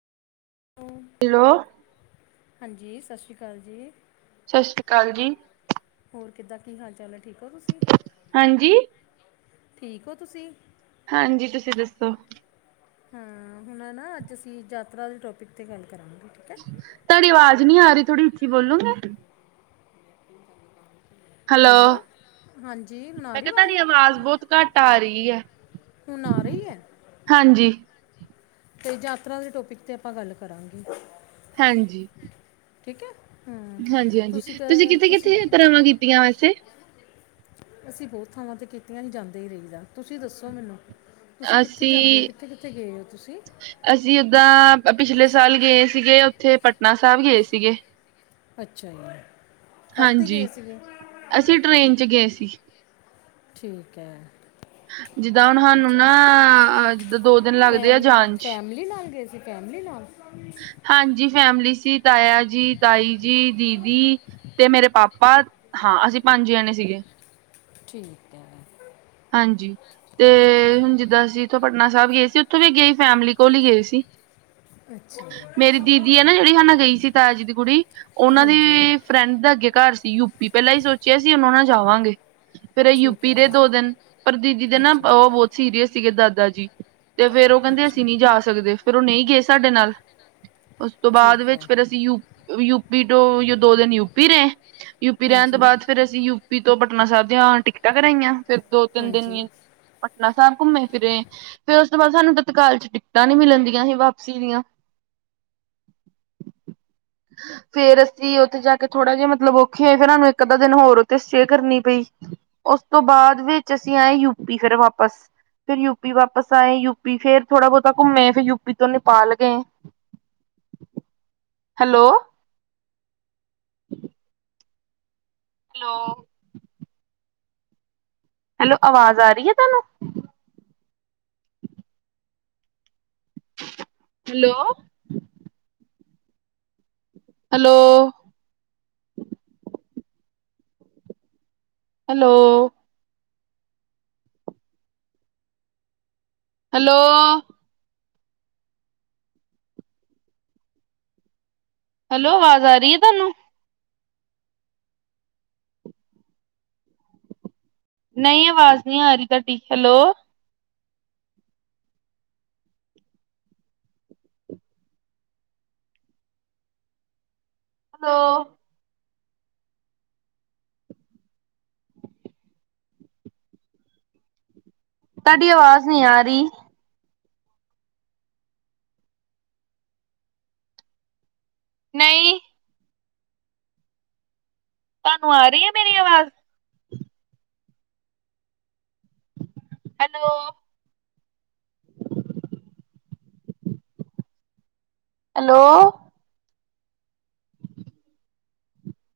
ਹ ਹੈਲੋ ਹਾਂਜੀ ਸਸ ਸ੍ਰੀ ਕਾਲ ਜੀ। ਸਤ ਸ਼੍ਰੀ ਕਾਲ ਜੀ। ਹੋਰ ਕਿੱਦਾਂ ਕੀ ਹਾਲ ਚਾਲ ਹੈ ਠੀਕ ਹੋ ਤੁਸੀ। ਹਾਂਜੀ ਠੀਕ ਹੋ ਤੁਸੀ? ਹਾਂਜੀ ਤੁਸੀਂ ਦੱਸੋ। ਹਾਂ ਹੁਣ ਨਾ ਅੱਜ ਅਸੀ ਯਾਤਰਾ ਦੇ ਟੋਪਿਕ ਤੇ ਗੱਲ ਕਰਾਂਗੇ। ਹੈ ਤੁਹਾਡੀ ਆਵਾਜ਼ ਨਹੀਂੀ ਆ ਰਹੀ ਥੋੜ੍ਹੀ ਅੱਛੀ ਬੋਲੋਗੇ ਹੈਲੋ ਹਾਂਜੀ ਹੁਣ ਆ ਮੈਂ ਰਹੀ ਕਿਹਾ ਤੁਹਾਡੀ ਆਵਾਜ਼ ਬਹੁਤ ਘੱਟ ਆ ਰਹੀ ਹੈ ਹੁਣ ਆ ਰਹੀ ਹੈ ਹਾਂਜੀ ਅਤੇ ਯਾਤਰਾ ਦੇ ਟੋਪਿਕ 'ਤੇ ਆਪਾਂ ਗੱਲ ਕਰਾਂਗੇ ਹਾਂਜੀ ਠੀਕ ਹੈ ਹਮ ਹਾਂਜੀ, ਹਾਂਜੀ ਤੁਸੀ ਤੁਸੀਂ ਕ ਤੁਸੀ ਕਿੱਥੇ-ਕਿੱਥੇ ਯਾਤਰਾਵਾਂ ਕੀਤੀਆਂ ਵੈਸੇ? ਅਸੀਂ ਬਹੁਤ ਥਾਵਾਂ ਤੇ ਕੀਤੀਆਂ ਹੀ ਜਾਂਦੇ ਹੀ ਰਹੀਦਾ ਤੁਸੀਂ ਦੱਸੋ ਮੈਨੂੰ ਤੁਸੀਂ ਕਿੱਥੇ ਜਾਂਦੇ ਹੋ ਅਸੀਂ ਕਿੱਥੇ ਕਿੱਥੇ ਗਏ ਹੋ ਤੁਸੀਂ ਅਸੀਂ ਉਓਦਾਂ ਪਿਛਲੇ ਸਾਲ ਗਏ ਸੀਗੇ ਉੱਥੇ ਪਟਨਾ ਸਾਹਿਬ ਗਏ ਸੀਗੇ ਅੱਛਾ ਜੀ ਕਾਹਤੇ ਗਏ ਹਾਂਜੀ ਸੀਗੇ ਅਸੀਂ ਟ੍ਰੇਨ ਚ ਗਏ ਸੀ ਠੀਕ ਹੈ ਜਿੱਦਾਂ ਹੁਣ ਸਾਨੂੰ ਅੱਛਾ ਨਾ ਜਿੱਦਾਂ ਦੋ ਦਿਨ ਲੱਗਦੇ ਆ ਜਾਣ ਚ ਲੀ ਨਾਲ ਗਏ ਸੀ ਫੈਮਲੀ ਨਾਲ ਹਾਂਜੀ ਫੈਮਿਲੀ ਸੀ ਤਾਇਆ ਜੀ ਤਾਈ ਜੀ ਦੀਦੀ ਤੇ ਮੇਰੇ ਪਾਪਾ ਹਾਂ ਅਸੀਂ ਪੰਜ ਜਣੇ ਸੀਗੇ ਠੀਕ ਹੈ ਹਾਂਜੀ ਤੇ ਹੁਣ ਜਿੱਦਾਂ ਅਸੀਂ ਉਥੋਂ ਪਟਨਾ ਸਾਹਿਬ ਗਏ ਸੀ ਉੱਥੋਂ ਵੀ ਗਈ ਫੈਮਿਲੀ ਕੋਲ ਹੀ ਗਏ ਸੀ ਅੱਛਾ ਮੇਰੀ ਦੀਦੀ ਹੈ ਨਾ ਜਿਹੜੀ ਹਨਾ ਗਈ ਸੀ ਤਾਜ਼ੀ ਦੀ ਕੁੜੀ ਠੀਕ- ਉਹਨਾਂ ਦੀ ਹਾਂਜੀ ਫਰੈਂਡ ਦਾ ਅੱਗੇ ਘਰ ਸੀ ਯੂਪੀ ਪਹਿਲਾਂ ਹੀ ਸੋਚਿਆ ਸੀ ਉਹ ਨਾਲ ਜਾਵਾਂਗੇ ਫੇਿਰ ਠੀਕ ਯੂਪੀ ਹੈ ਦੇ ਦੋ ਦਿਨ ਪਰ ਦੀਦੀ ਦੇ ਨਾ ਅੱਛਾ ਉਹ ਬਹੁਤ ਸੀਰੀਅਸ ਸੀਗੇ ਦਾਦਾ ਜੀ ਤੇ ਫੇਰ ਉਹ ਕਹਿੰਦੇ ਅੱਛਾ ਅਸੀਂ ਨਹੀਂੀ ਜਾ ਸਕਦੇ ਫਿਰ ਉਹ ਨਹੀਂ ਗਏ ਸਾਡੇ ਨਾਲ ਉਸ ਤੋਂ ਬਾਅਦ ਠੀਕ ਵਿੱਚ ਹੈ ਫੇਿਰ ਅਸੀਂ ਯੂ ਯੂਪੀ ਤੋਂ ਦੋ ਦਿਨ ਯੂਪੀ ਰਹੇ ਯੂਪੀ ਰਹਿਣ ਤੋਂ ਹਾਂਜੀ ਬਾਅਦ ਫਿਰ ਅਸੀਂ ਯੂਪੀ ਤੋਂ ਪਟਨਾ ਸਾਹਿਬ ਦੀਆਂ ਟਿਕਟਾਂ ਕਰਾਈਆਂ ਫਿਰ ਦੋ ਤਿੰਨ ਦਿਨ ਹਾਂਜੀ ਦੀ ਪਟਨਾ ਸਾਹਿਬ ਘੁੰਮੇ ਫਿਰੇ ਫੇਿਰ ਉਸ ਤੋਂ ਬਾਅਦ ਸਾਨੂੰ ਤਤਕਾਲ ਚ ਟਿਕਟਾਂ ਨੀ ਮਿਲਣਦੀਆਂ ਸੀ ਵਾਪਸੀ ਦੀਆਂ [inaudible] ਫੇਰ ਅਸੀਂ ਉੱਥੇ ਜਾ ਕੇ ਥੋੜਾ ਜਿਹੇ ਮਤਲਬ ਔਖੇ ਹੋਏ ਫੇਿਰ ਉਹੂੰ ਇੱਕ ਅੱਧਾ ਦਿਨ ਹੋਰ ਉੱਥੇ ਸਟੇ ਕਰਨੀ ਪਈ ਉਸ ਤੋਂ ਬਾਅਦ ਵਿੱਚ ਅਸੀਂ ਆਏ ਯੂਪੀ ਫਿਰ ਵਾਪਸ ਫੇਿਰ ਯੂਪੀ ਵਾਪਸ ਆਏ ਯੂਪੀ ਫੇਰ ਥੋੜਾ ਬਹੁਤਾ ਘੁੰਮੇ ਫਿਰਰ ਯੂਪੀ ਤੋਂ ਨੇਪਾਲ ਗਏ ਹੈਲੋ ਹੈਲੋ ਹੈਲੋ ਆਵਾਜ਼ ਆ ਰਹੀ ਹੈ ਤੁਹਾਨੂੰ hello hello hello hello hello ਆਵਾਜ਼ ਆ ਰਹੀ ਹੈ ਤੁਹਾਨੂੰ ਨਹੀਂ ਆਵਾਜ਼ ਨਹੀਂੀ ਆ ਰਹੀ ਤੁਹਾਡੀ ਹੈਲੋ ਹ ਤੁਹਾਡੀ ਆਵਾਜ਼ ਨਹੀਂ ਆ ਰਹੀ ਨਹੀਂ ਤੁਹਾਨੂੰ ਆ ਰਹੀ ਹੈ ਮੇਰੀ ਆਵਾਜ਼ ਹੈਲੋ ਹੈਲੋ